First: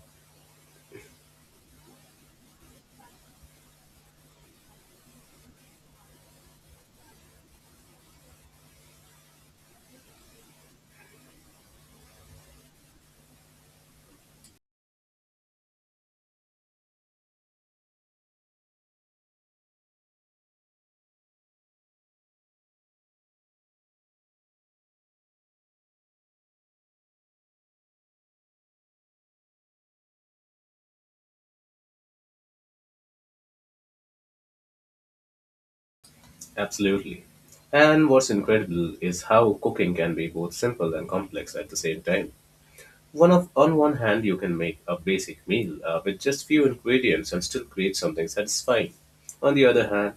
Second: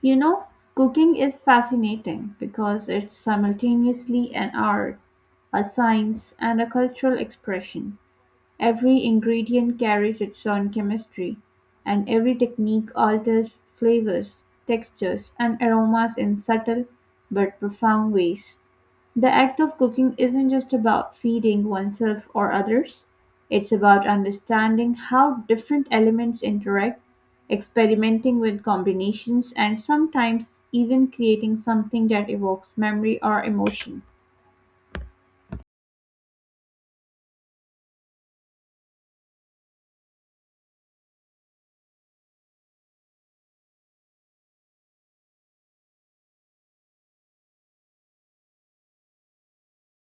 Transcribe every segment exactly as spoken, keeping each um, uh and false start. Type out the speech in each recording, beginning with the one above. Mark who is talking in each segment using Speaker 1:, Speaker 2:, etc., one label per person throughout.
Speaker 1: You know, cooking is fascinating because it's simultaneously an art, a science, and a cultural expression. Every ingredient carries its own chemistry, and every technique alters flavors, textures, and aromas in subtle but profound ways. The act of cooking isn't just about feeding oneself or others, it's about understanding how different elements interact, experimenting with combinations, and sometimes even creating something that evokes memory or emotion.
Speaker 2: Absolutely. And what's incredible is how cooking can be both simple and complex at the same time. One of, on one hand, you can make a basic meal uh, with just few ingredients and still create something satisfying. On the other hand,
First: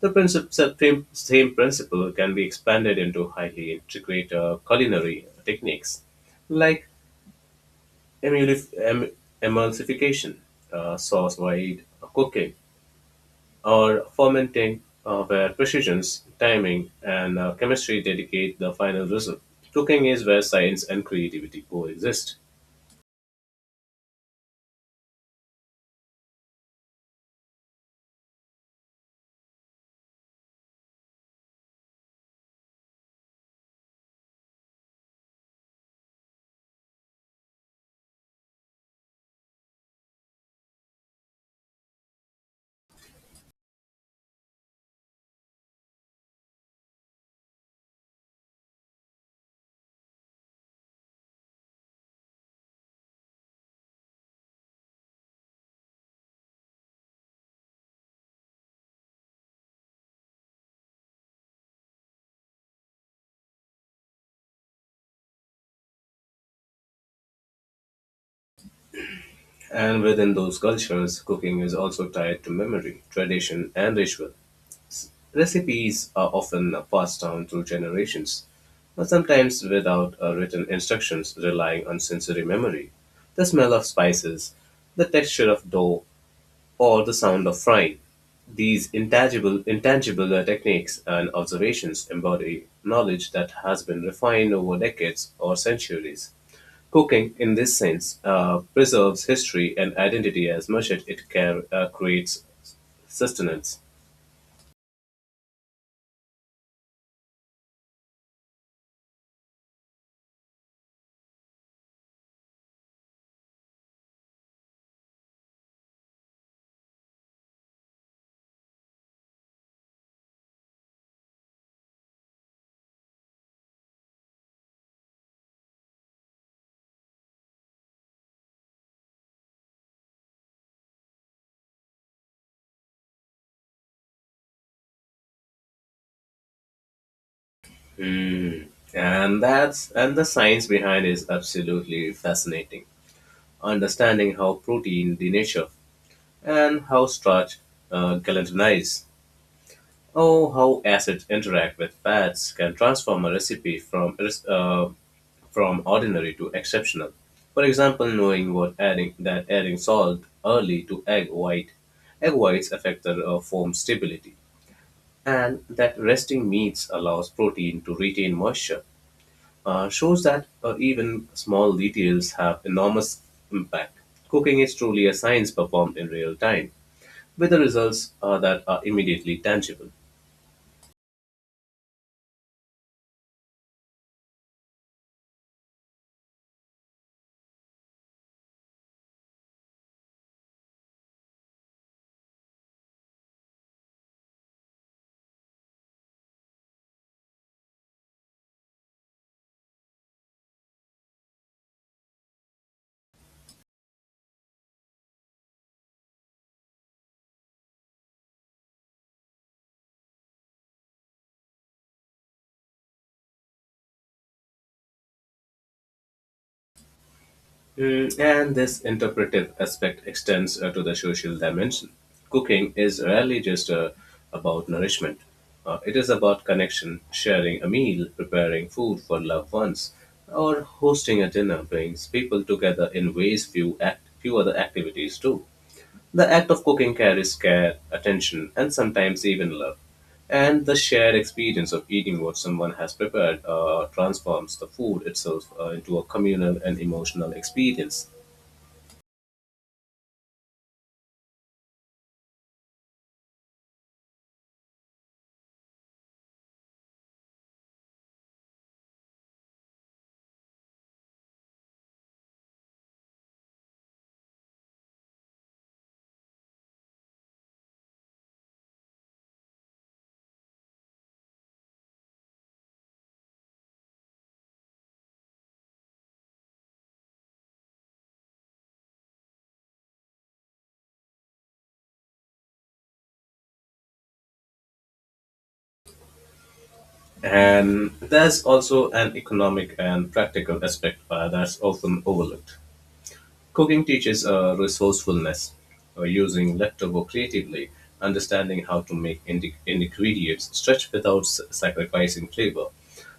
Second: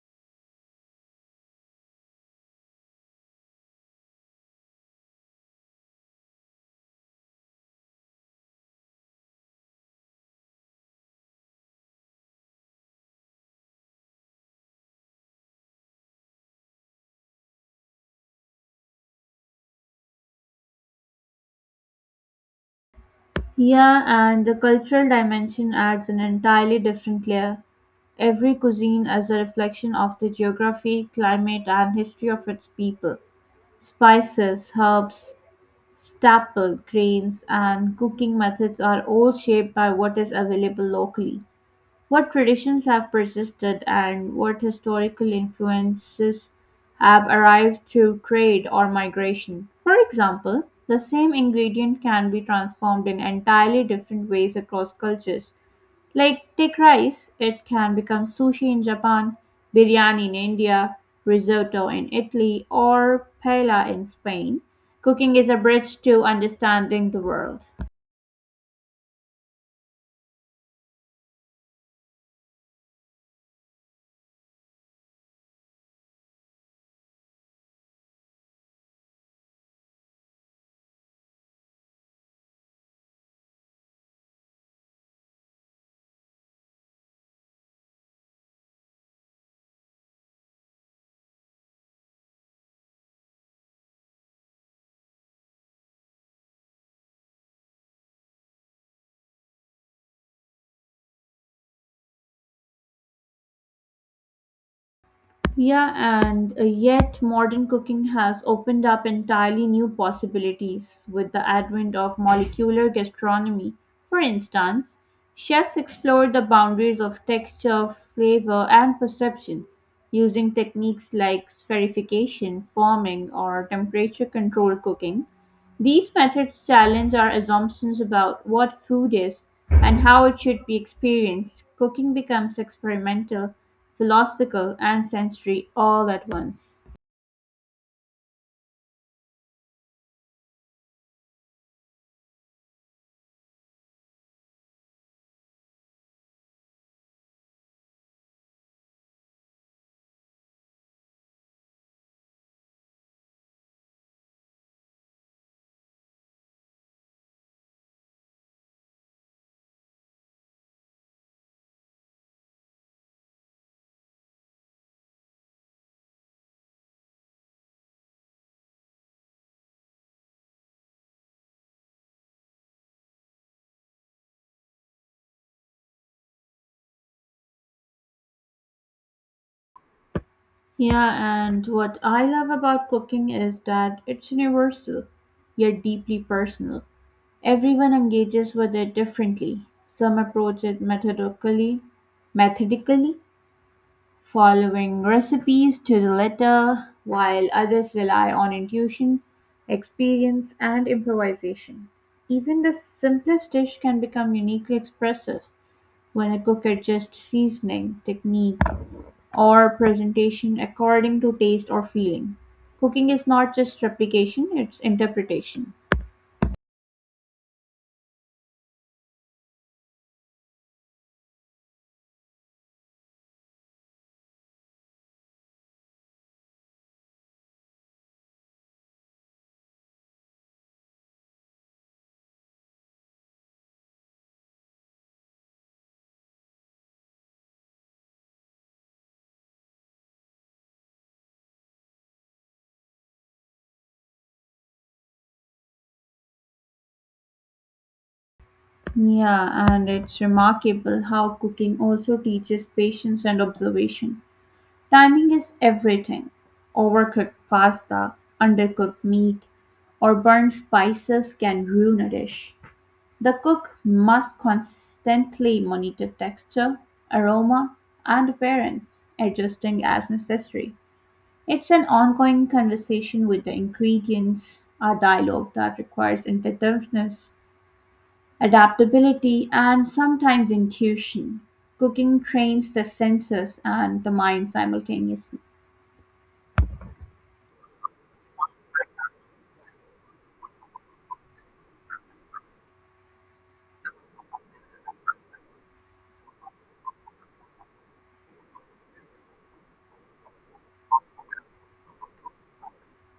Speaker 2: the princip- same, same principle can be expanded into highly intricate uh, culinary techniques like emulif- em- emulsification, uh, sauce wide cooking, or fermenting, uh, where precision, timing, and uh, chemistry dedicate the final result. Cooking is where science and creativity coexist.
Speaker 1: Yeah, and the cultural dimension adds an entirely different layer. Every cuisine is a reflection of the geography, climate, and history of its people. Spices, herbs, staple, grains, and cooking methods are all shaped by what is available locally. What traditions have persisted and what historical influences have arrived through trade or migration? For example, the same ingredient can be transformed in entirely different ways across cultures. Like take rice, it can become sushi in Japan, biryani in India, risotto in Italy, or paella in Spain. Cooking is a bridge to understanding the world.
Speaker 2: And within those cultures, cooking is also tied to memory, tradition, and ritual. Recipes are often passed down through generations, but sometimes without uh, written instructions, relying on sensory memory. The smell of spices, the texture of dough, or the sound of frying. These intangible, intangible uh, techniques and observations embody knowledge that has been refined over decades or centuries. Cooking, in this sense, uh, preserves history and identity as much as it can, uh, creates sustenance.
Speaker 1: Yeah, and uh, yet modern cooking has opened up entirely new possibilities with the advent of molecular gastronomy. For instance, chefs explored the boundaries of texture, flavor, and perception using techniques like spherification, forming, or temperature control cooking these methods challenge our assumptions about what food is and how it should be experienced. Cooking becomes experimental, philosophical, and sensory all at once.
Speaker 2: Hmm. And that's and the science behind is absolutely fascinating. Understanding how protein denature and how starch uh, galvanize Oh, how acids interact with fats can transform a recipe from res- uh, from ordinary to exceptional. For example, knowing what adding that adding salt early to egg white, egg whites affect the uh, foam stability, and that resting meats allows protein to retain moisture. Uh, shows that uh, even small details have enormous impact. Cooking is truly a science performed in real time, with the results uh, that are immediately tangible.
Speaker 1: Yeah, and what I love about cooking is that it's universal, yet deeply personal. Everyone engages with it differently. Some approach it methodically, methodically, following recipes to the letter, while others rely on intuition, experience, and improvisation. Even the simplest dish can become uniquely expressive when a cook adjusts seasoning, technique, or presentation according to taste or feeling. Cooking is not just replication, it's interpretation.
Speaker 2: Mm, and this interpretive aspect extends uh, to the social dimension. Cooking is rarely just uh, about nourishment. Uh, it is about connection, sharing a meal, preparing food for loved ones, or hosting a dinner brings people together in ways few, act- few other activities do. The act of cooking carries care, attention, and sometimes even love. And the shared experience of eating what someone has prepared uh, transforms the food itself uh, into a communal and emotional experience.
Speaker 1: Yeah, and it's remarkable how cooking also teaches patience and observation. Timing is everything: overcooked pasta, undercooked meat, or burnt spices can ruin a dish. The cook must constantly monitor texture, aroma, and appearance, adjusting as necessary. It's an ongoing conversation with the ingredients, a dialogue that requires inventiveness, adaptability, and sometimes intuition. Cooking trains the senses and the mind simultaneously.
Speaker 2: And there's also an economic and practical aspect uh, that's often overlooked. Cooking teaches uh, resourcefulness, uh, using leftover creatively, understanding how to make indi- ingredients stretch without s- sacrificing flavor,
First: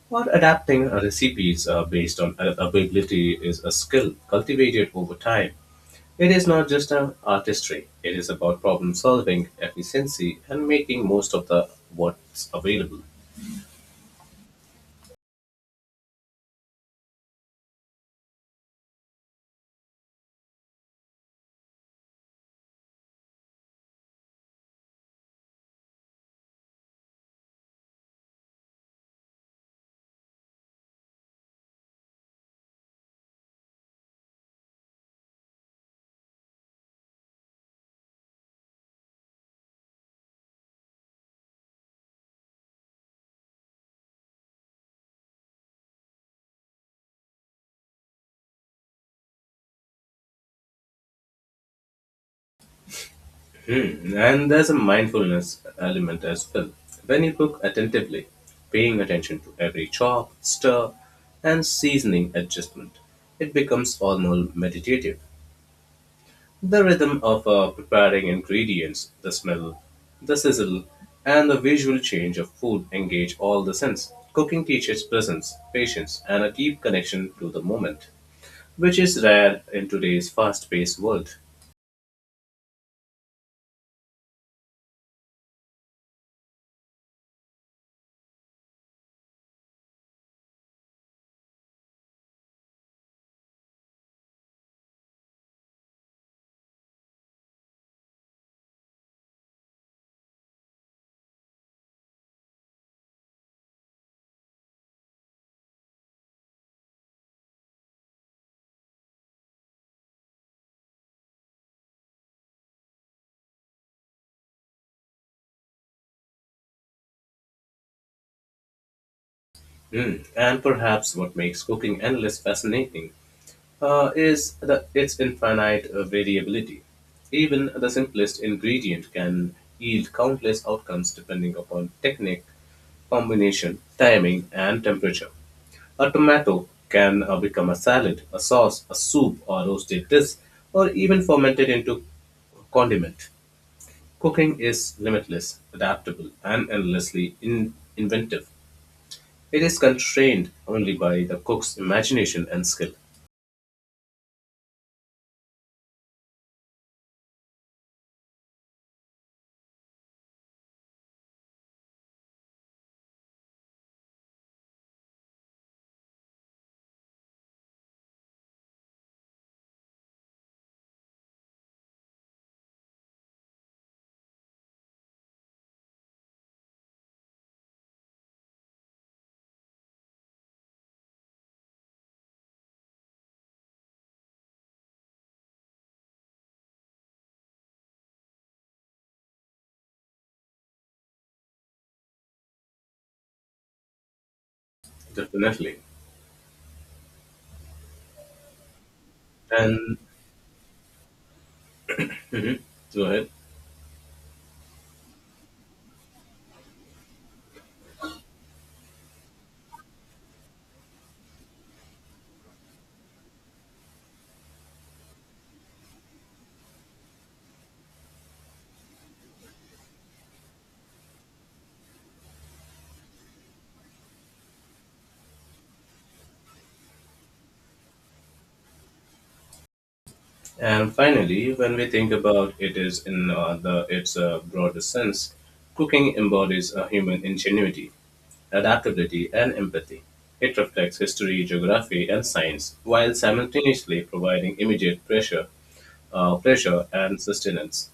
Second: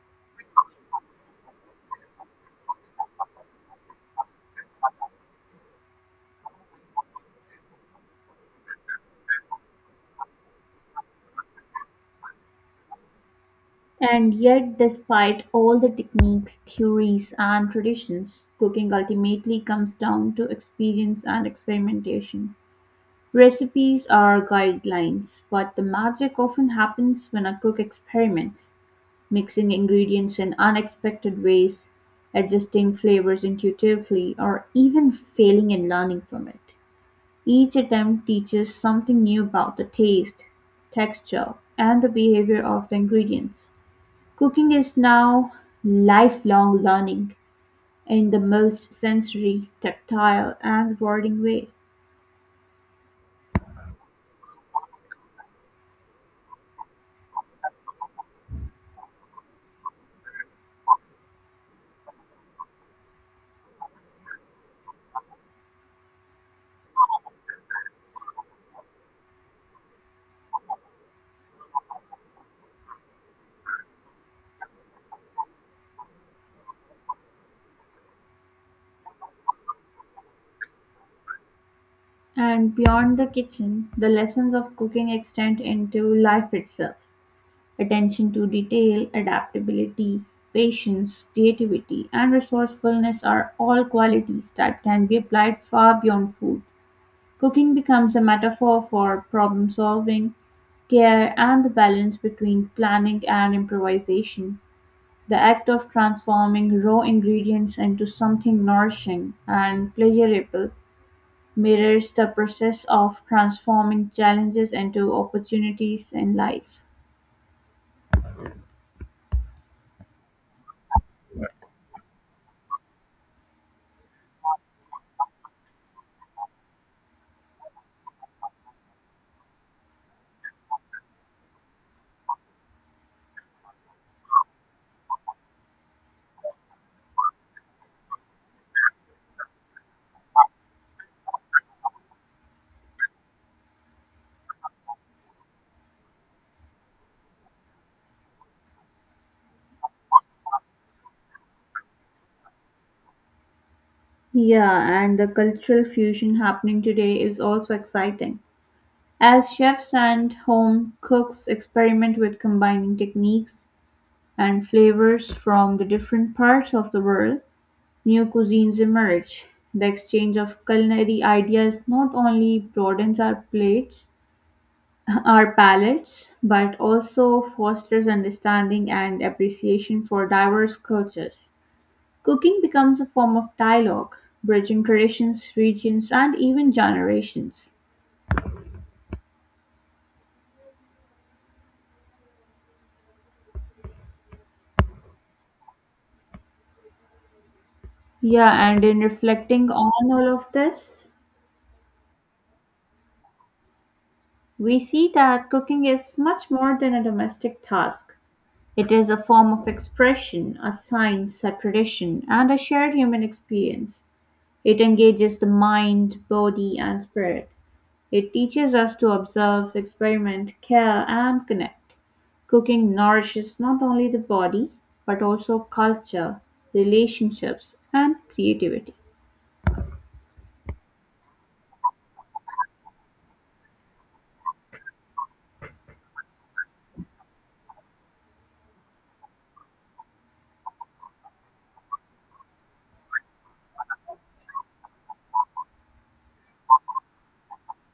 Speaker 2: or adapting uh, recipes uh, based on a- availability is a skill cultivated over time. It is not just an artistry; it is about problem solving, efficiency, and making most of the what's available.
Speaker 1: And yet, despite all the techniques, theories, and traditions, cooking ultimately comes down to experience and experimentation. Recipes are guidelines, but the magic often happens when a cook experiments, mixing ingredients in unexpected ways, adjusting flavors intuitively, or even failing and learning from it. Each attempt teaches something new about the taste, texture, and the behavior of the ingredients. Cooking is now lifelong learning in the most sensory, tactile, and rewarding way.
Speaker 2: Mm, and there's a mindfulness element as well. When you cook attentively, paying attention to every chop, stir, and seasoning adjustment, it becomes almost meditative. The rhythm of uh, preparing ingredients, the smell, the sizzle, and the visual change of food engage all the sense. Cooking teaches presence, patience, and a deep connection to the moment, which is rare in today's fast paced world.
Speaker 1: And beyond the kitchen, the lessons of cooking extend into life itself. Attention to detail, adaptability, patience, creativity, and resourcefulness are all qualities that can be applied far beyond food. Cooking becomes a metaphor for problem solving, care, and the balance between planning and improvisation. The act of transforming raw ingredients into something nourishing and pleasurable mirrors the process of transforming challenges into opportunities in life.
Speaker 2: Mm, And perhaps what makes cooking endless fascinating uh, is the, its infinite uh, variability. Even the simplest ingredient can yield countless outcomes depending upon technique, combination, timing, and temperature. A tomato can uh, become a salad, a sauce, a soup, or roasted dish, or even fermented into condiment. Cooking is limitless, adaptable, and endlessly in- inventive. It is constrained only by the cook's imagination and skill,
Speaker 1: Yeah, and the cultural fusion happening today is also exciting. As chefs and home cooks experiment with combining techniques and flavors from the different parts of the world, new cuisines emerge. The exchange of culinary ideas not only broadens our plates our palates, but also fosters understanding and appreciation for diverse cultures. Cooking becomes a form of dialogue, bridging traditions, regions, and even generations.
Speaker 2: definitely.
Speaker 1: Yeah, and in reflecting on
Speaker 2: And
Speaker 1: all of this,
Speaker 2: Go ahead.
Speaker 1: we see that cooking is much more than a domestic task. It is a form of expression, a science, a tradition, and a shared human experience. It engages the mind, body, and spirit. It teaches us to observe, experiment, care, and connect. Cooking nourishes not only the body, but also culture, relationships, and creativity.
Speaker 2: And finally, when we think about it is in uh, the its uh, broader sense, cooking embodies a human ingenuity, adaptability, and empathy. It reflects history, geography, and science, while simultaneously providing immediate pressure, uh, pleasure, and sustenance.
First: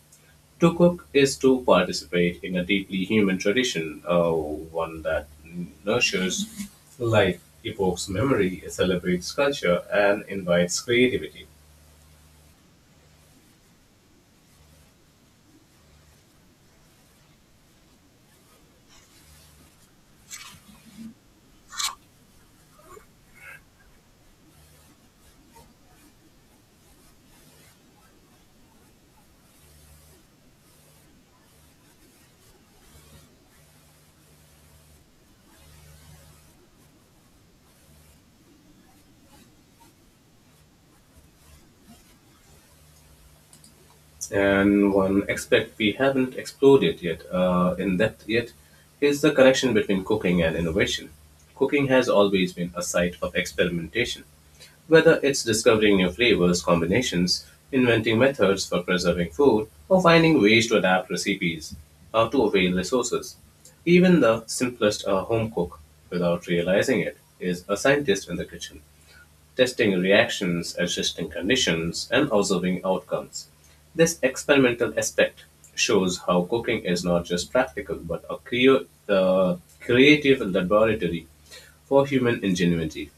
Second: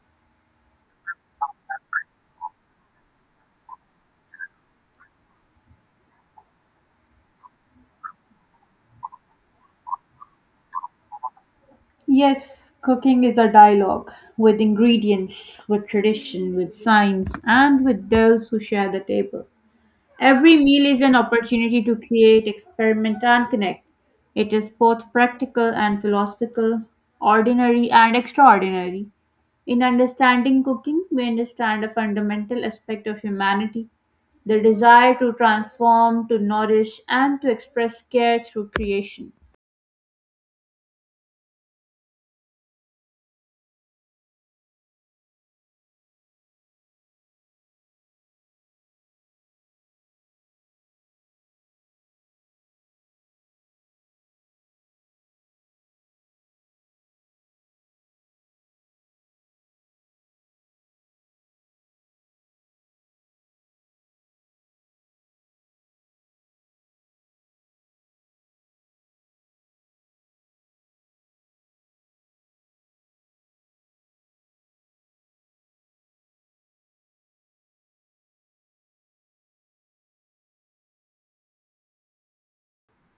Speaker 2: To cook is to participate in a deeply human tradition, uh, one that nurtures life, evokes memory, celebrates culture, and invites creativity.
Speaker 1: Yes, cooking is a dialogue with ingredients, with tradition, with science, and with those who share the table. Every meal is an opportunity to create, experiment, and connect. It is both practical and philosophical, ordinary and extraordinary. In understanding cooking, we understand a fundamental aspect of humanity, the desire to transform, to nourish, and to express care through creation.
Speaker 2: And one aspect we haven't explored it yet uh, in depth yet is the connection between cooking and innovation. Cooking has always been a site of experimentation, whether it's discovering new flavors, combinations, inventing methods for preserving food, or finding ways to adapt recipes uh, to avail resources. Even the simplest uh, home cook, without realizing it, is a scientist in the kitchen testing reactions, adjusting conditions, and observing outcomes. This experimental aspect shows how cooking is not just practical but a cre- uh, creative laboratory for human ingenuity.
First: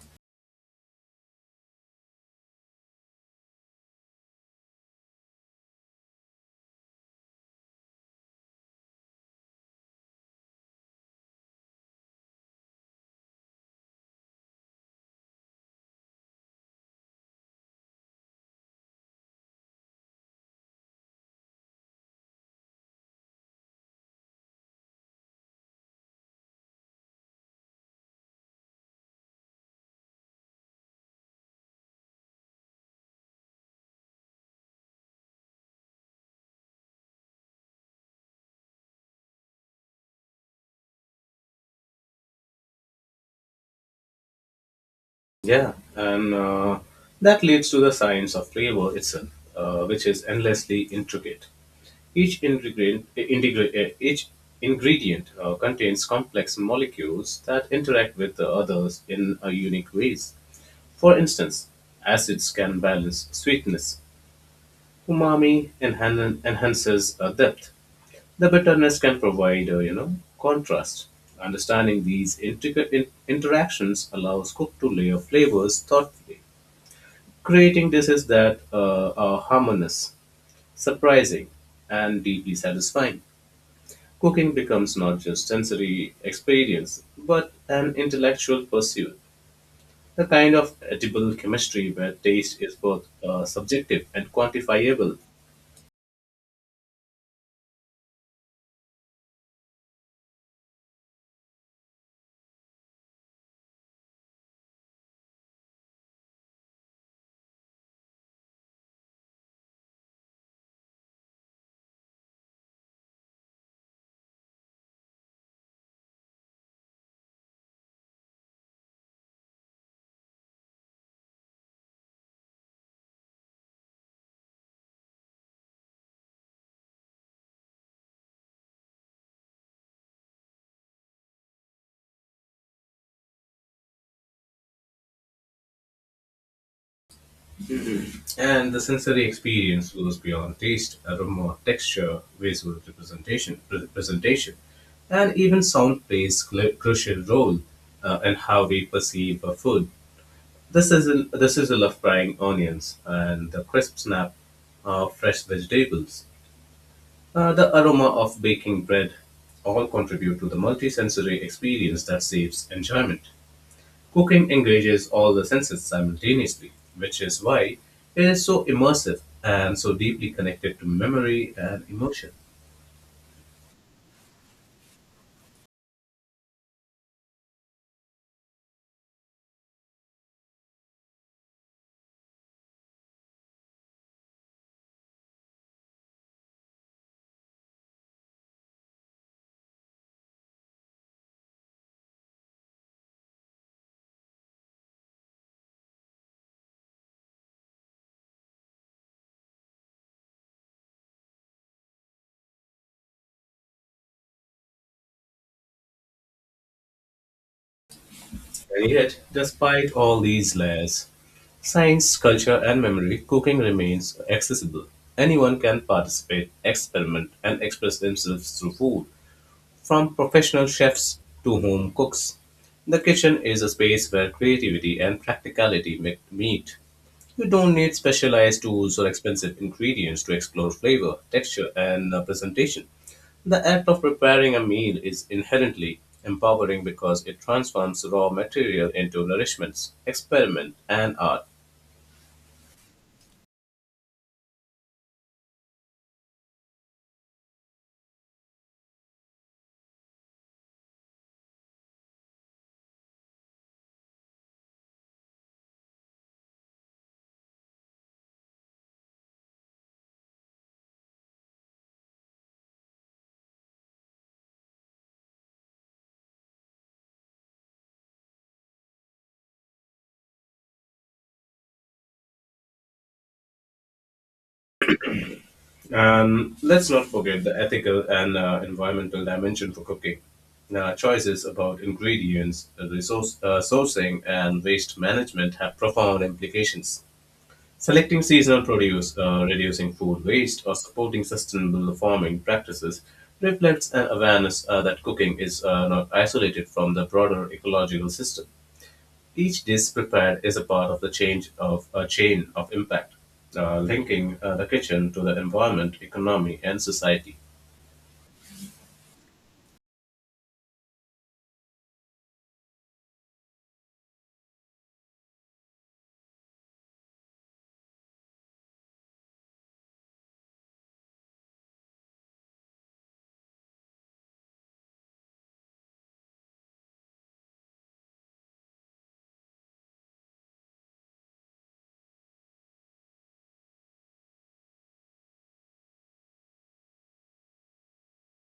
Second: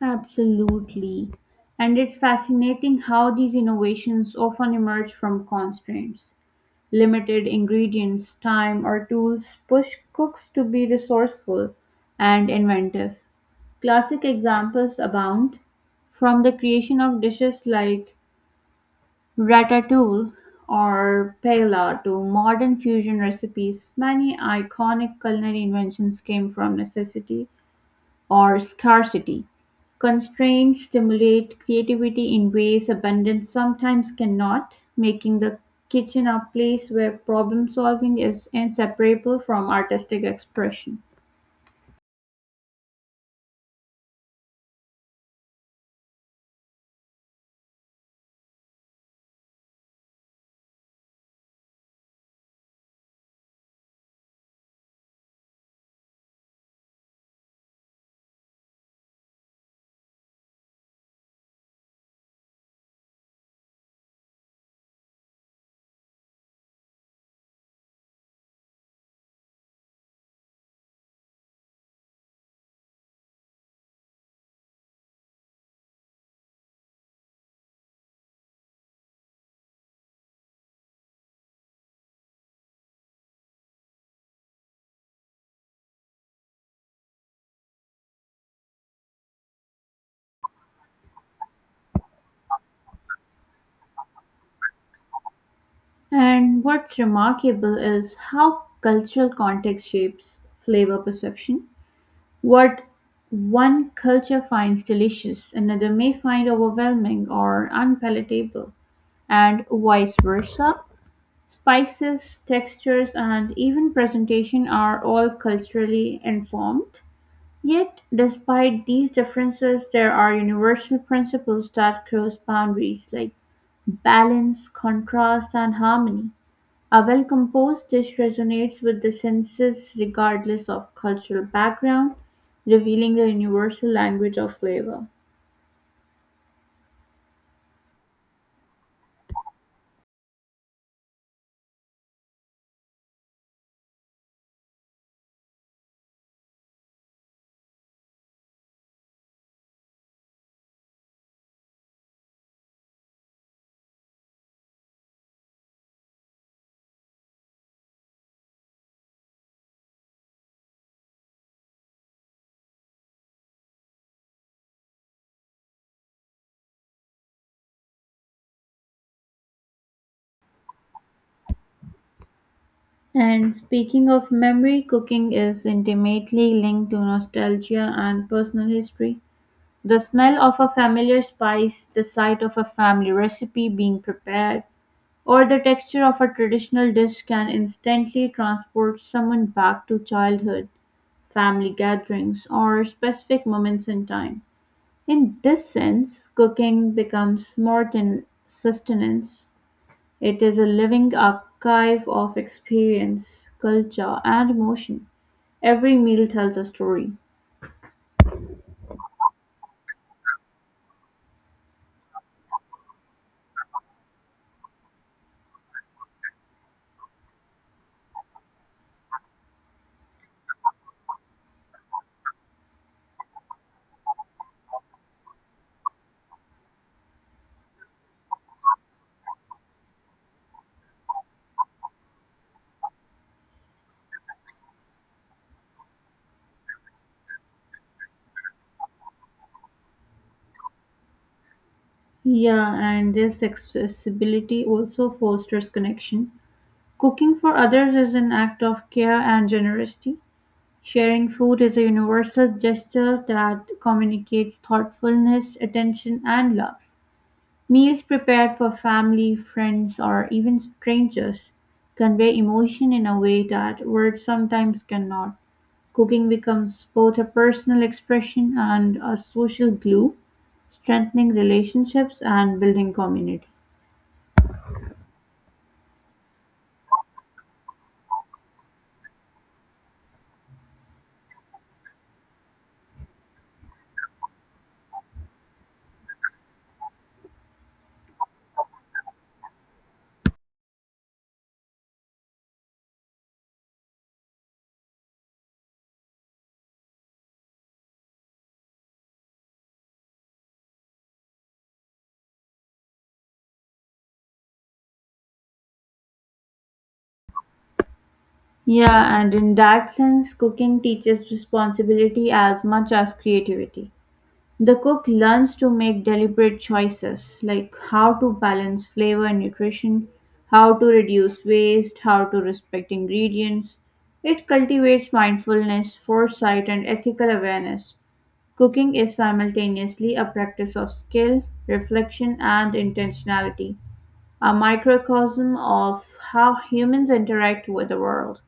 Speaker 1: Absolutely. And it's fascinating how these innovations often emerge from constraints. Limited ingredients, time, or tools push cooks to be resourceful and inventive. Classic examples abound, from the creation of dishes like Ratatouille or paella to modern fusion recipes, many iconic culinary inventions came from necessity or scarcity. Constraints stimulate creativity in ways abundance sometimes cannot, making the kitchen a place where problem solving is inseparable from artistic expression.
Speaker 2: Yeah, and uh, that leads to the science of flavor itself, uh, which is endlessly intricate. Each ingredient, integra- uh, each ingredient uh, contains complex molecules that interact with the others in uh, unique ways. For instance, acids can balance sweetness, umami enhan- enhances uh, depth, the bitterness can provide, uh, you know, contrast. Understanding these intricate in- interactions allows cook to layer flavors thoughtfully, creating dishes that uh, are harmonious, surprising, and deeply satisfying. Cooking becomes not just sensory experience, but an intellectual pursuit, a kind of edible chemistry where taste is both uh, subjective and quantifiable.
Speaker 1: And what's remarkable is how cultural context shapes flavor perception. What one culture finds delicious, another may find overwhelming or unpalatable, and vice versa. Spices, textures, and even presentation are all culturally informed. Yet, despite these differences, there are universal principles that cross boundaries like balance, contrast, and harmony. A well-composed dish resonates with the senses regardless of cultural background, revealing the universal language of flavor.
Speaker 2: And the sensory experience goes beyond taste, aroma, texture, visual representation, presentation, and even sound plays cl- crucial role uh, in how we perceive a food. The sizzle, the sizzle of frying onions and the crisp snap of fresh vegetables, uh, the aroma of baking bread, all contribute to the multisensory experience that saves enjoyment. Cooking engages all the senses simultaneously, which is why it is so immersive and so deeply connected to memory and emotion.
Speaker 1: And speaking of memory, cooking is intimately linked to nostalgia and personal history. The smell of a familiar spice, the sight of a family recipe being prepared, or the texture of a traditional dish can instantly transport someone back to childhood, family gatherings, or specific moments in time. In this sense, cooking becomes more than sustenance; it is a living archive of experience, culture, and emotion. Every meal tells a story.
Speaker 2: And yet, despite all these layers, science, culture, and memory, cooking remains accessible. Anyone can participate, experiment, and express themselves through food, from professional chefs to home cooks. The kitchen is a space where creativity and practicality met- meet. You don't need specialized tools or expensive ingredients to explore flavor, texture, and uh, presentation. The act of preparing a meal is inherently empowering because it transforms raw material into nourishments, experiment, and art.
Speaker 1: Yeah, and this accessibility also fosters connection. Cooking for others is an act of care and generosity. Sharing food is a universal gesture that communicates thoughtfulness, attention, and love. Meals prepared for family, friends, or even strangers convey emotion in a way that words sometimes cannot. Cooking becomes both a personal expression and a social glue, strengthening relationships and building community.
Speaker 2: And let's not forget the ethical and uh, environmental dimension for cooking. Now, choices about ingredients, resource, uh, sourcing, and waste management have profound implications. Selecting seasonal produce, uh, reducing food waste, or supporting sustainable farming practices reflects an awareness uh, that cooking is uh, not isolated from the broader ecological system. Each dish prepared is a part of the change of a chain of impact, uh, linking uh, the kitchen to the environment, economy, and society.
Speaker 1: Yeah, and in that sense, cooking teaches responsibility as much as creativity. The cook learns to make deliberate choices like how to balance flavor and nutrition, how to reduce waste, how to respect ingredients. It cultivates mindfulness, foresight, and ethical awareness. Cooking is simultaneously a practice of skill, reflection, and intentionality, a microcosm of how humans interact with the world.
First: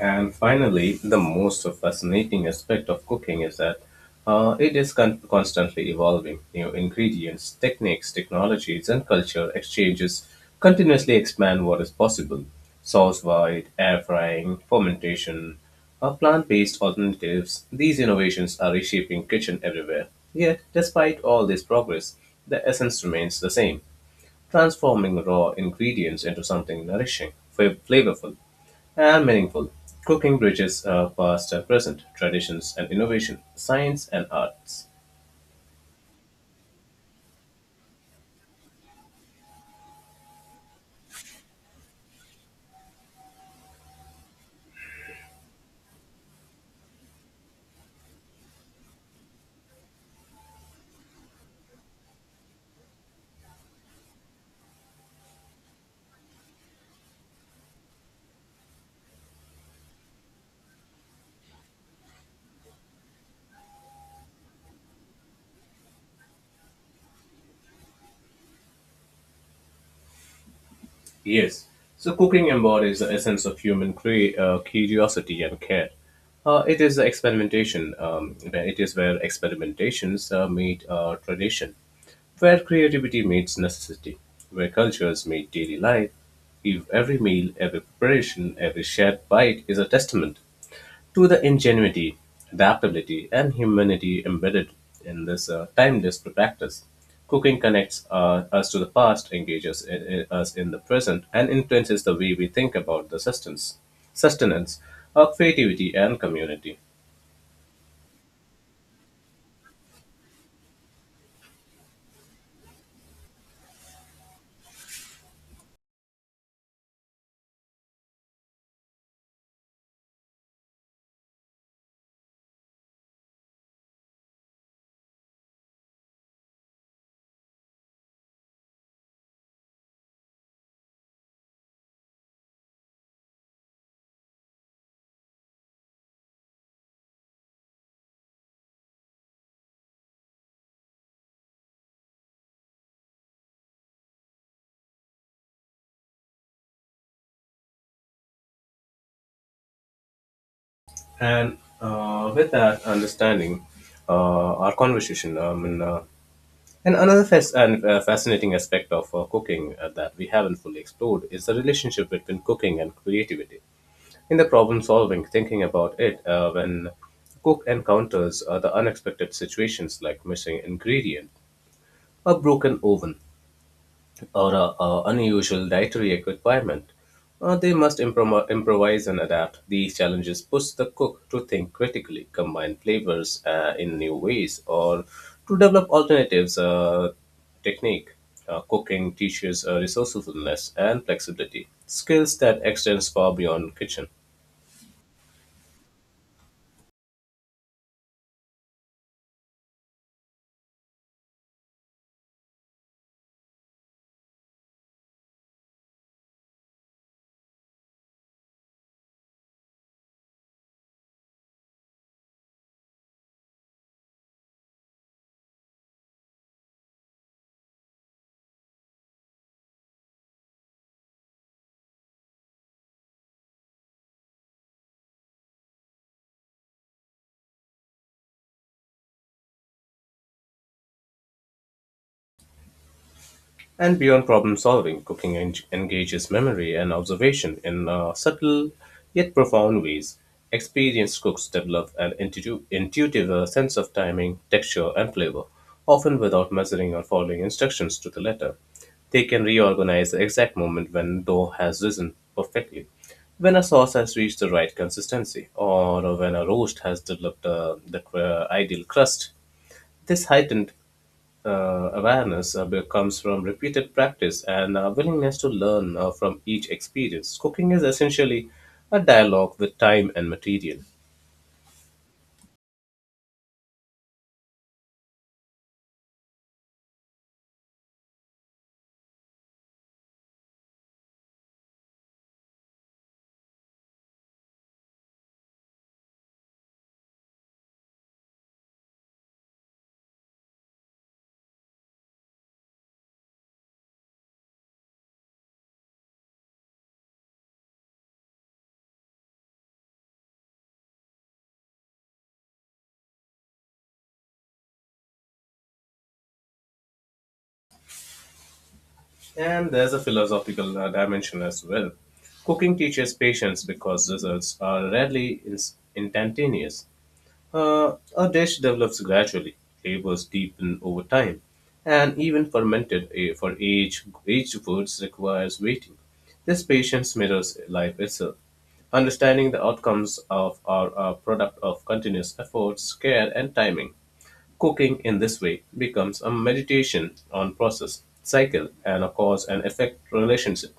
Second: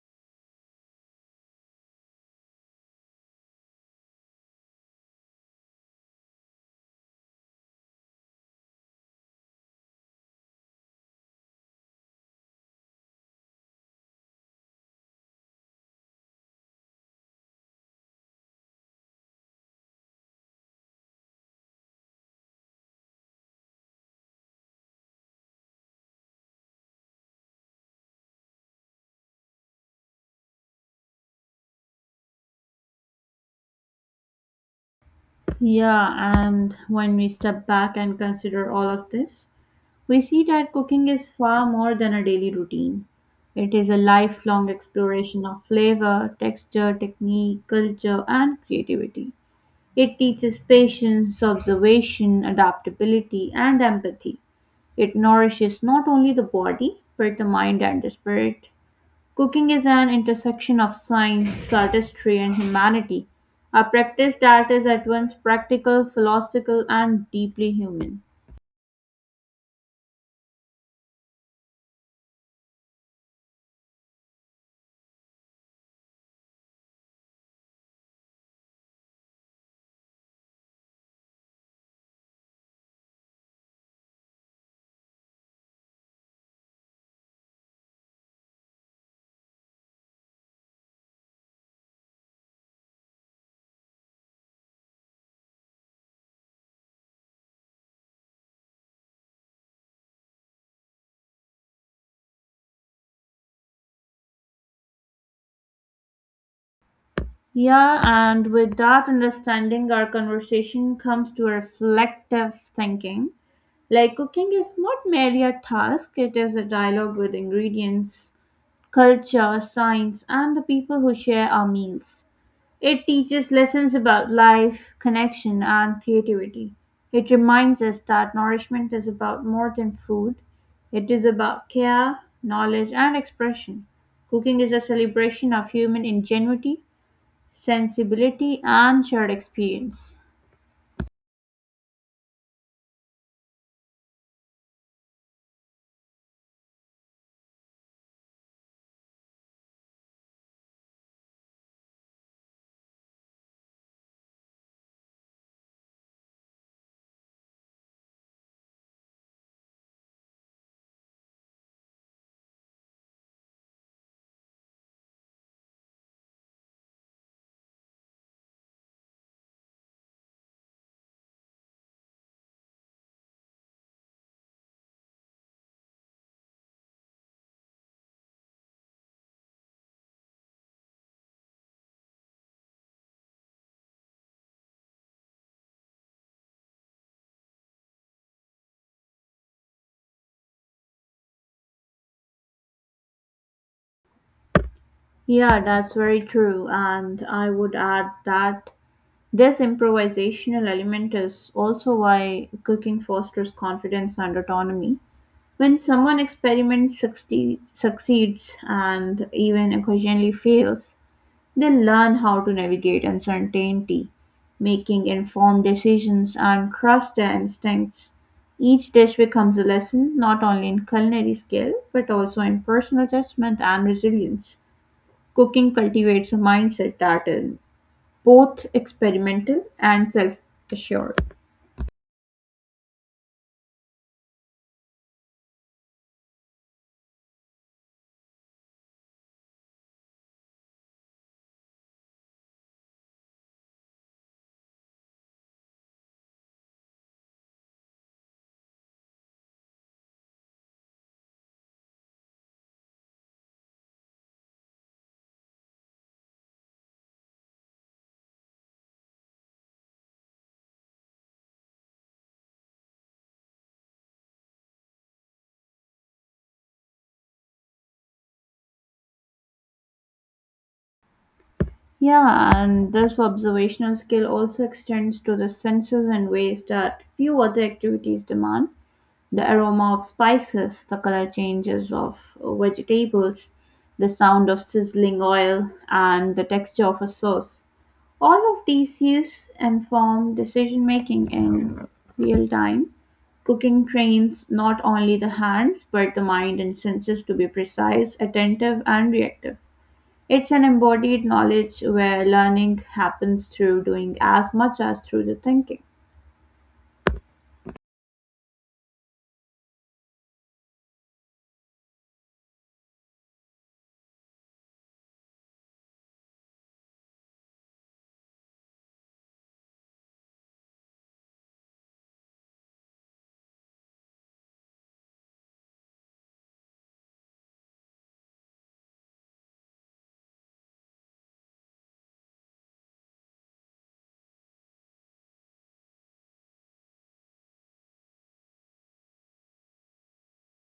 Speaker 2: And finally, the most fascinating aspect of cooking is that uh, it is con- constantly evolving. New ingredients, techniques, technologies, and culture exchanges continuously expand what is possible. Sauce wide, air frying, fermentation, uh, plant based alternatives, these innovations are reshaping kitchen everywhere. Yet, despite all this progress, the essence remains the same transforming raw ingredients into something nourishing, fa- flavorful, and meaningful. Cooking bridges uh, past, uh, present, traditions and innovation, science and arts.
Speaker 1: Yeah, and when we step back and consider all of this, we see that cooking is far more than a daily routine. It is a lifelong exploration of flavor, texture, technique, culture, and creativity. It teaches patience, observation, adaptability, and empathy. It nourishes not only the body, but the mind and the spirit. Cooking is an intersection of science, artistry, and humanity, a practice that is at once practical, philosophical, and deeply human.
Speaker 2: Yes, so cooking embodies the essence of human cre- uh, curiosity and care. Uh, it is the experimentation, um, where it is where experimentations uh, meet uh, tradition, where creativity meets necessity, where cultures meet daily life. If every meal, every preparation, every shared bite is a testament to the ingenuity, adaptability, and humanity embedded in this uh, timeless practice. Cooking connects uh, us to the past, engages i- i- us in the present, and influences the way we think about the sustenance, sustenance of creativity and community.
Speaker 1: Yeah, and with that understanding, our conversation comes to reflective thinking. Like, cooking is not merely a task, it is a dialogue with ingredients, culture, science, and the people who share our meals. It teaches lessons about life, connection, and creativity. It reminds us that nourishment is about more than food, it is about care, knowledge, and expression. Cooking is a celebration of human ingenuity, sensibility and shared experience.
Speaker 2: And uh, with that understanding, uh, our conversation, um, and, uh, and another fas- and, uh, fascinating aspect of uh, cooking uh, that we haven't fully explored is the relationship between cooking and creativity. In the problem-solving, thinking about it uh, when cook encounters uh, the unexpected situations like missing ingredient, a broken oven, or a, a unusual dietary requirement, uh, they must improm- improvise and adapt. These challenges push the cook to think critically, combine flavors uh, in new ways, or to develop alternatives uh, technique. Uh, cooking teaches uh, resourcefulness and flexibility, skills that extends far beyond kitchen.
Speaker 1: Yeah, that's very true. And I would add that this improvisational element is also why cooking fosters confidence and autonomy. When someone experiments, succeed, succeeds, and even occasionally fails, they learn how to navigate uncertainty, making informed decisions, and trust their instincts. Each dish becomes a lesson not only in culinary skill but also in personal judgment and resilience. Cooking cultivates a mindset that is both experimental and self assured.
Speaker 2: And beyond problem solving, cooking en- engages memory and observation in uh, subtle yet profound ways. Experienced cooks develop an intu- intuitive uh, sense of timing, texture, and flavor, often without measuring or following instructions to the letter. They can reorganize the exact moment when dough has risen perfectly, when a sauce has reached the right consistency, or when a roast has developed uh, the cr- ideal crust. This heightened uh, awareness uh, be- comes from repeated practice and uh, willingness to learn uh, from each experience. Cooking is essentially a dialogue with time and material.
Speaker 1: Yeah, and this observational skill also extends to the senses in ways that few other activities demand. The aroma of spices, the color changes of vegetables, the sound of sizzling oil, and the texture of a sauce. All of these use inform decision making in real time. Cooking trains not only the hands but the mind and senses to be precise, attentive, and reactive. It's an embodied knowledge where learning happens through doing as much as through the thinking.
Speaker 2: And there's a philosophical uh, dimension as well. Cooking teaches patience because results are rarely ins- instantaneous. Uh, a dish develops gradually, flavors deepen over time, and even fermented eh, for age, aged foods requires waiting. This patience mirrors life itself. Understanding the outcomes of our, our product of continuous efforts, care, and timing. Cooking in this way becomes a meditation on process, cycle, and a cause and effect relationship.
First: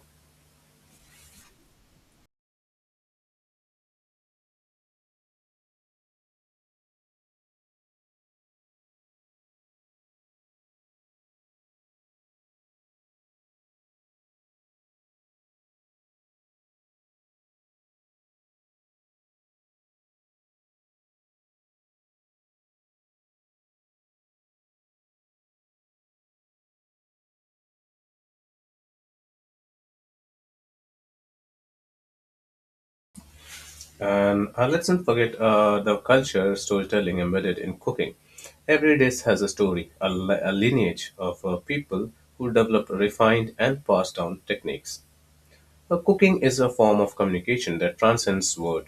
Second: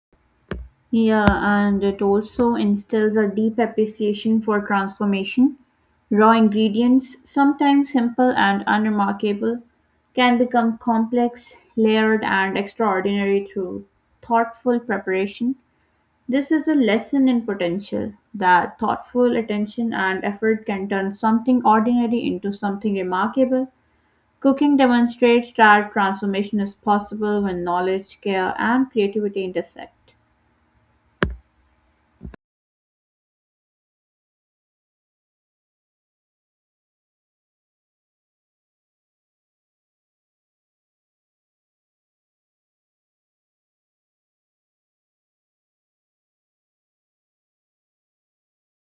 Speaker 1: Yeah, and it also instills a deep appreciation for transformation. Raw ingredients, sometimes simple and unremarkable, can become complex, layered, and extraordinary through thoughtful preparation. This is a lesson in potential that thoughtful attention and effort can turn something ordinary into something remarkable. Cooking demonstrates that transformation is possible when knowledge, care, and creativity intersect.
Speaker 2: And uh, let's not forget uh, the culture storytelling embedded in cooking. Every dish has a story, a, li- a lineage of uh, people who developed refined and passed down techniques. Uh, cooking is a form of communication that transcends word,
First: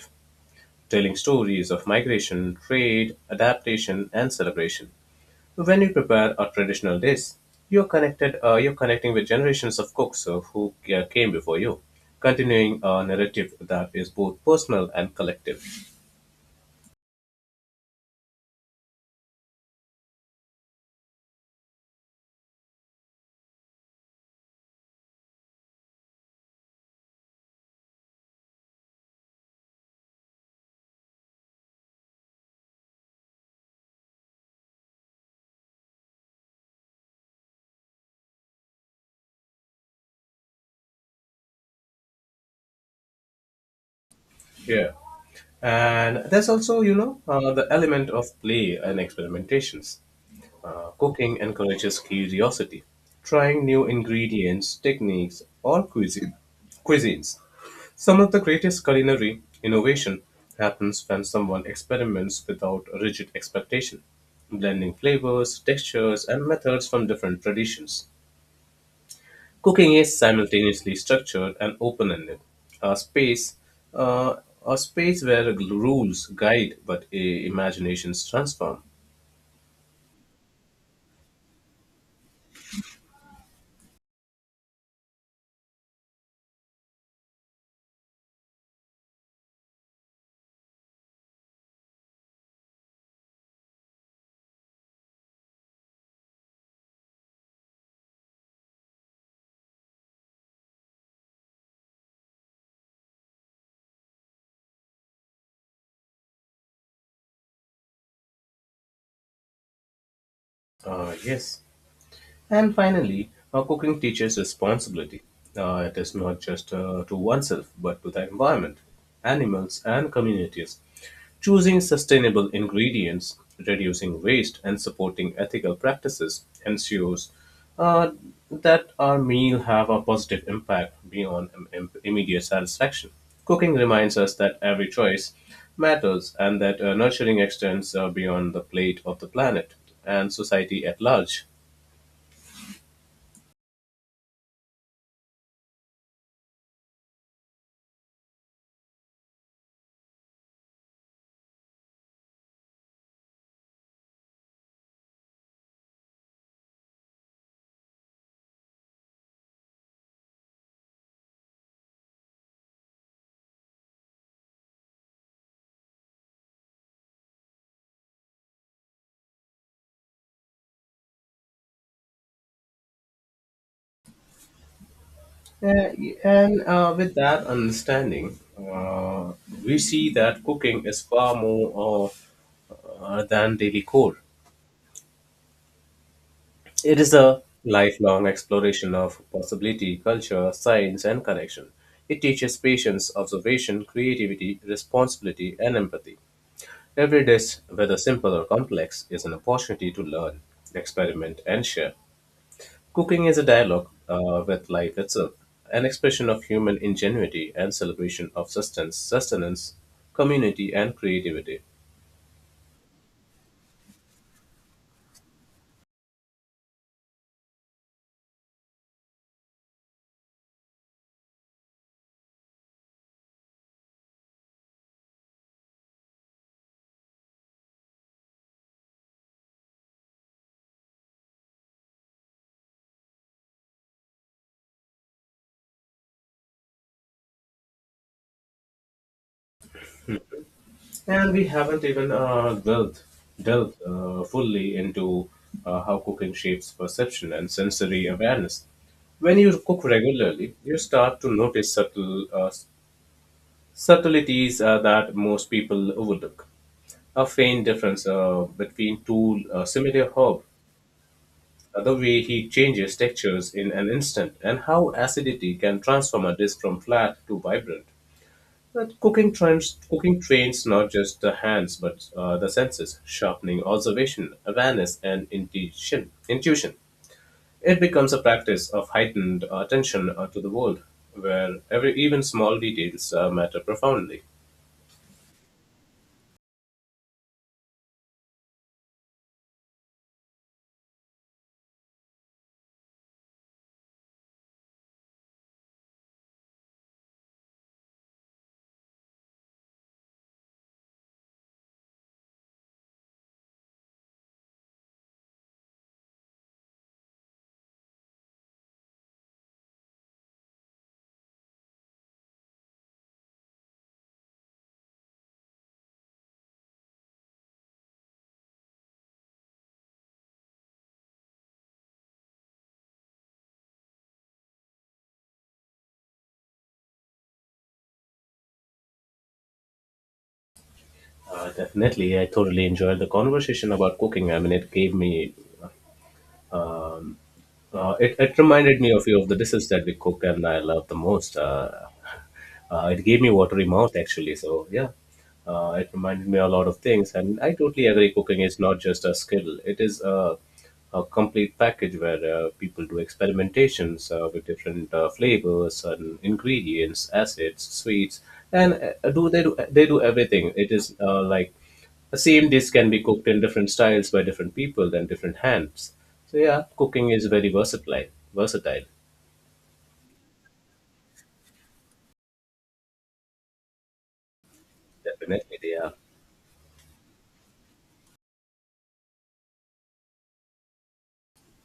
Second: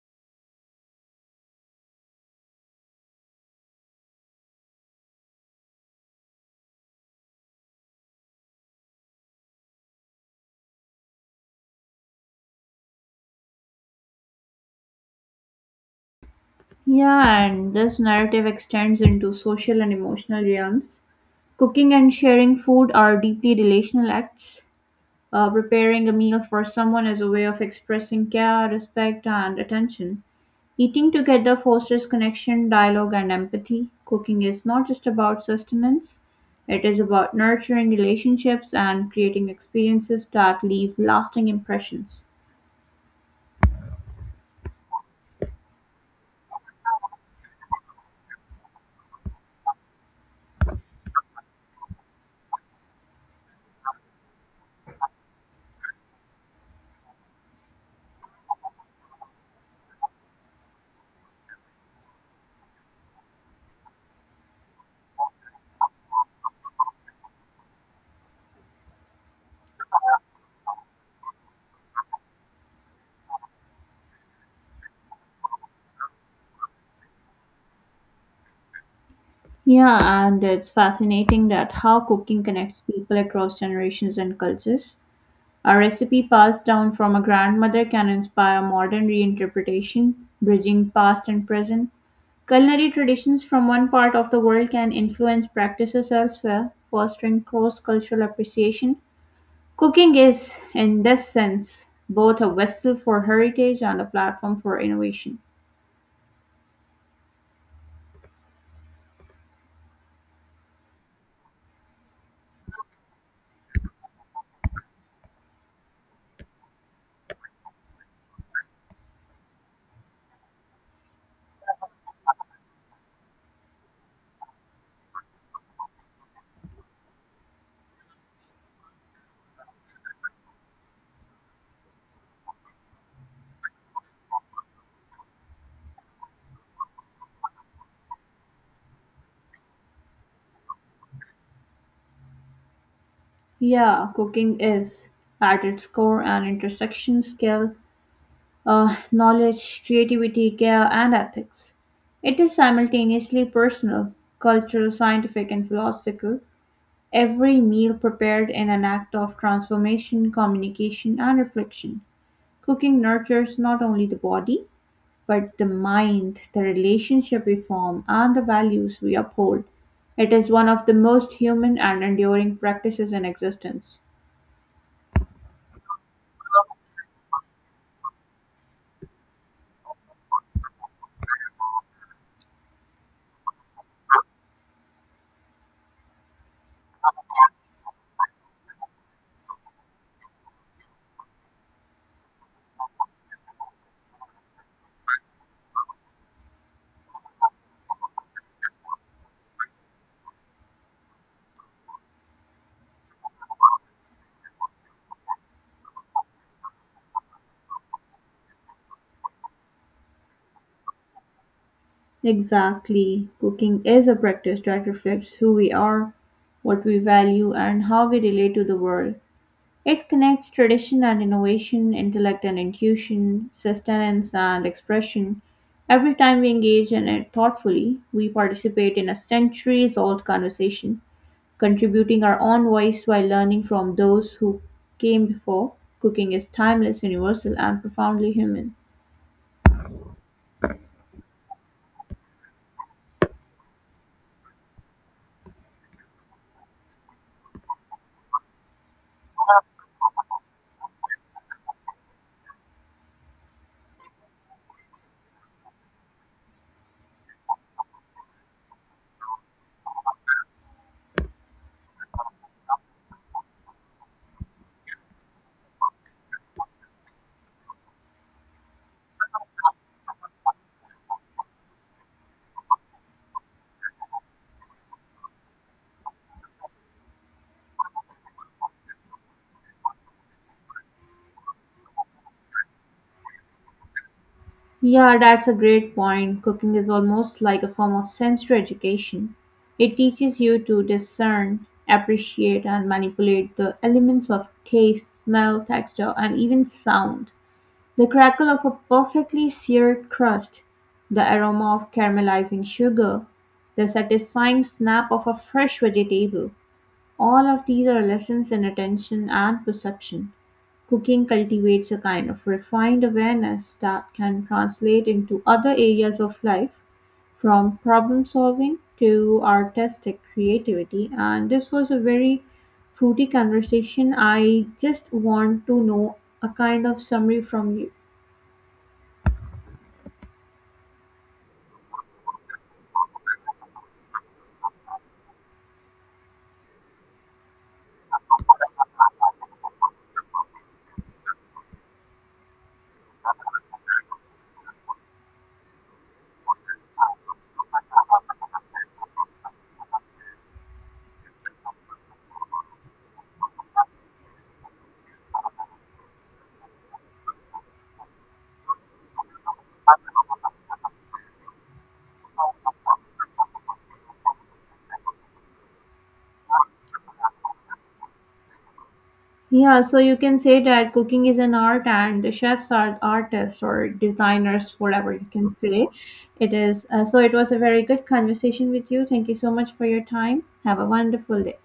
Speaker 2: telling stories of migration, trade, adaptation, and celebration. When you prepare a traditional dish, you're connected. Uh, you're connecting with generations of cooks uh, who uh, came before you, continuing a narrative that is both personal and collective.
Speaker 1: Yeah, and this narrative extends into social and emotional realms. Cooking and sharing food are deeply relational acts. Uh, preparing a meal for someone is a way of expressing care, respect, and attention. Eating together fosters connection, dialogue, and empathy. Cooking is not just about sustenance, it is about nurturing relationships and creating experiences that leave lasting impressions.
Speaker 2: Yeah. And there's also, you know, uh, the element of play and experimentations. Uh, cooking encourages curiosity, trying new ingredients, techniques, or cuisine, cuisines. Some of the greatest culinary innovation happens when someone experiments without rigid expectation, blending flavors, textures, and methods from different traditions. Cooking is simultaneously structured and open-ended, a space, uh, a space where rules guide but i- imaginations transform.
Speaker 1: Yeah, and it's fascinating that how cooking connects people across generations and cultures. A recipe passed down from a grandmother can inspire modern reinterpretation, bridging past and present. Culinary traditions from one part of the world can influence practices elsewhere, fostering cross cultural appreciation. Cooking is, in this sense, both a vessel for heritage and a platform for innovation.
Speaker 2: Uh, yes. And finally, uh, cooking teaches responsibility. Uh, it is not just uh, to oneself, but to the environment, animals, and communities. Choosing sustainable ingredients, reducing waste, and supporting ethical practices ensures uh, that our meal have a positive impact beyond im- im- immediate satisfaction. Cooking reminds us that every choice matters and that uh, nurturing extends uh, beyond the plate of the planet and society at large.
Speaker 1: Yeah, cooking is at its core an intersection skill, uh, knowledge, creativity, care, and ethics. It is simultaneously personal, cultural, scientific, and philosophical. Every meal prepared in an act of transformation, communication, and reflection. Cooking nurtures not only the body, but the mind, the relationship we form, and the values we uphold. It is one of the most human and enduring practices in existence.
Speaker 2: Yeah, and uh, with that understanding, uh, we see that cooking is far more uh, uh, than daily core. It is a lifelong exploration of possibility, culture, science, and connection. It teaches patience, observation, creativity, responsibility, and empathy. Every dish, whether simple or complex, is an opportunity to learn, experiment, and share. Cooking is a dialogue uh, with life itself, an expression of human ingenuity and celebration of sustenance, sustenance community, and creativity.
Speaker 1: Exactly. Cooking is a practice that reflects who we are, what we value, and how we relate to the world. It connects tradition and innovation, intellect and intuition, sustenance and expression. Every time we engage in it thoughtfully, we participate in a centuries old conversation, contributing our own voice while learning from those who came before. Cooking is timeless, universal, and profoundly human.
Speaker 2: And we haven't even uh, delved, delved uh, fully into uh, how cooking shapes perception and sensory awareness. When you cook regularly, you start to notice subtle uh, subtleties uh, that most people overlook. A faint difference uh, between two uh, similar herb. The way he changes textures in an instant and how acidity can transform a dish from flat to vibrant. But cooking trends, cooking trains not just the hands but uh, the senses, sharpening observation, awareness, and intuition. Intuition. It becomes a practice of heightened attention uh, to the world, where every even small details uh, matter profoundly.
Speaker 1: Yeah, that's a great point. Cooking is almost like a form of sensory education. It teaches you to discern, appreciate, and manipulate the elements of taste, smell, texture, and even sound. The crackle of a perfectly seared crust, the aroma of caramelizing sugar, the satisfying snap of a fresh vegetable. All of these are lessons in attention and perception. Cooking cultivates a kind of refined awareness that can translate into other areas of life, from problem solving to artistic creativity. And this was a very fruity conversation. I just want to know a kind of summary from you.
Speaker 2: Uh, definitely, I thoroughly enjoyed the conversation about cooking. I mean, it gave me Uh, it, it reminded me of few of the dishes that we cook and I love the most. Uh, uh, it gave me watery mouth actually. So yeah, uh, it reminded me a lot of things, and I totally agree. Cooking is not just a skill; it is a, a complete package where uh, people do experimentations uh, with different uh, flavors and ingredients, acids, sweets, and uh, do they do they do everything. It is uh, like the same dish can be cooked in different styles by different people and different hands. So yeah, cooking is very versatile. Versatile,
Speaker 1: Yeah, so you can say that cooking is an art and the chefs are artists or designers, whatever you can
Speaker 2: definitely.
Speaker 1: say.
Speaker 2: Yeah.
Speaker 1: It is. Uh, so it was a very good conversation with you. Thank you so much for your time. Have a wonderful day.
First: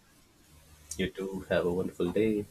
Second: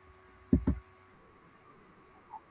Speaker 2: You too. Have a wonderful day.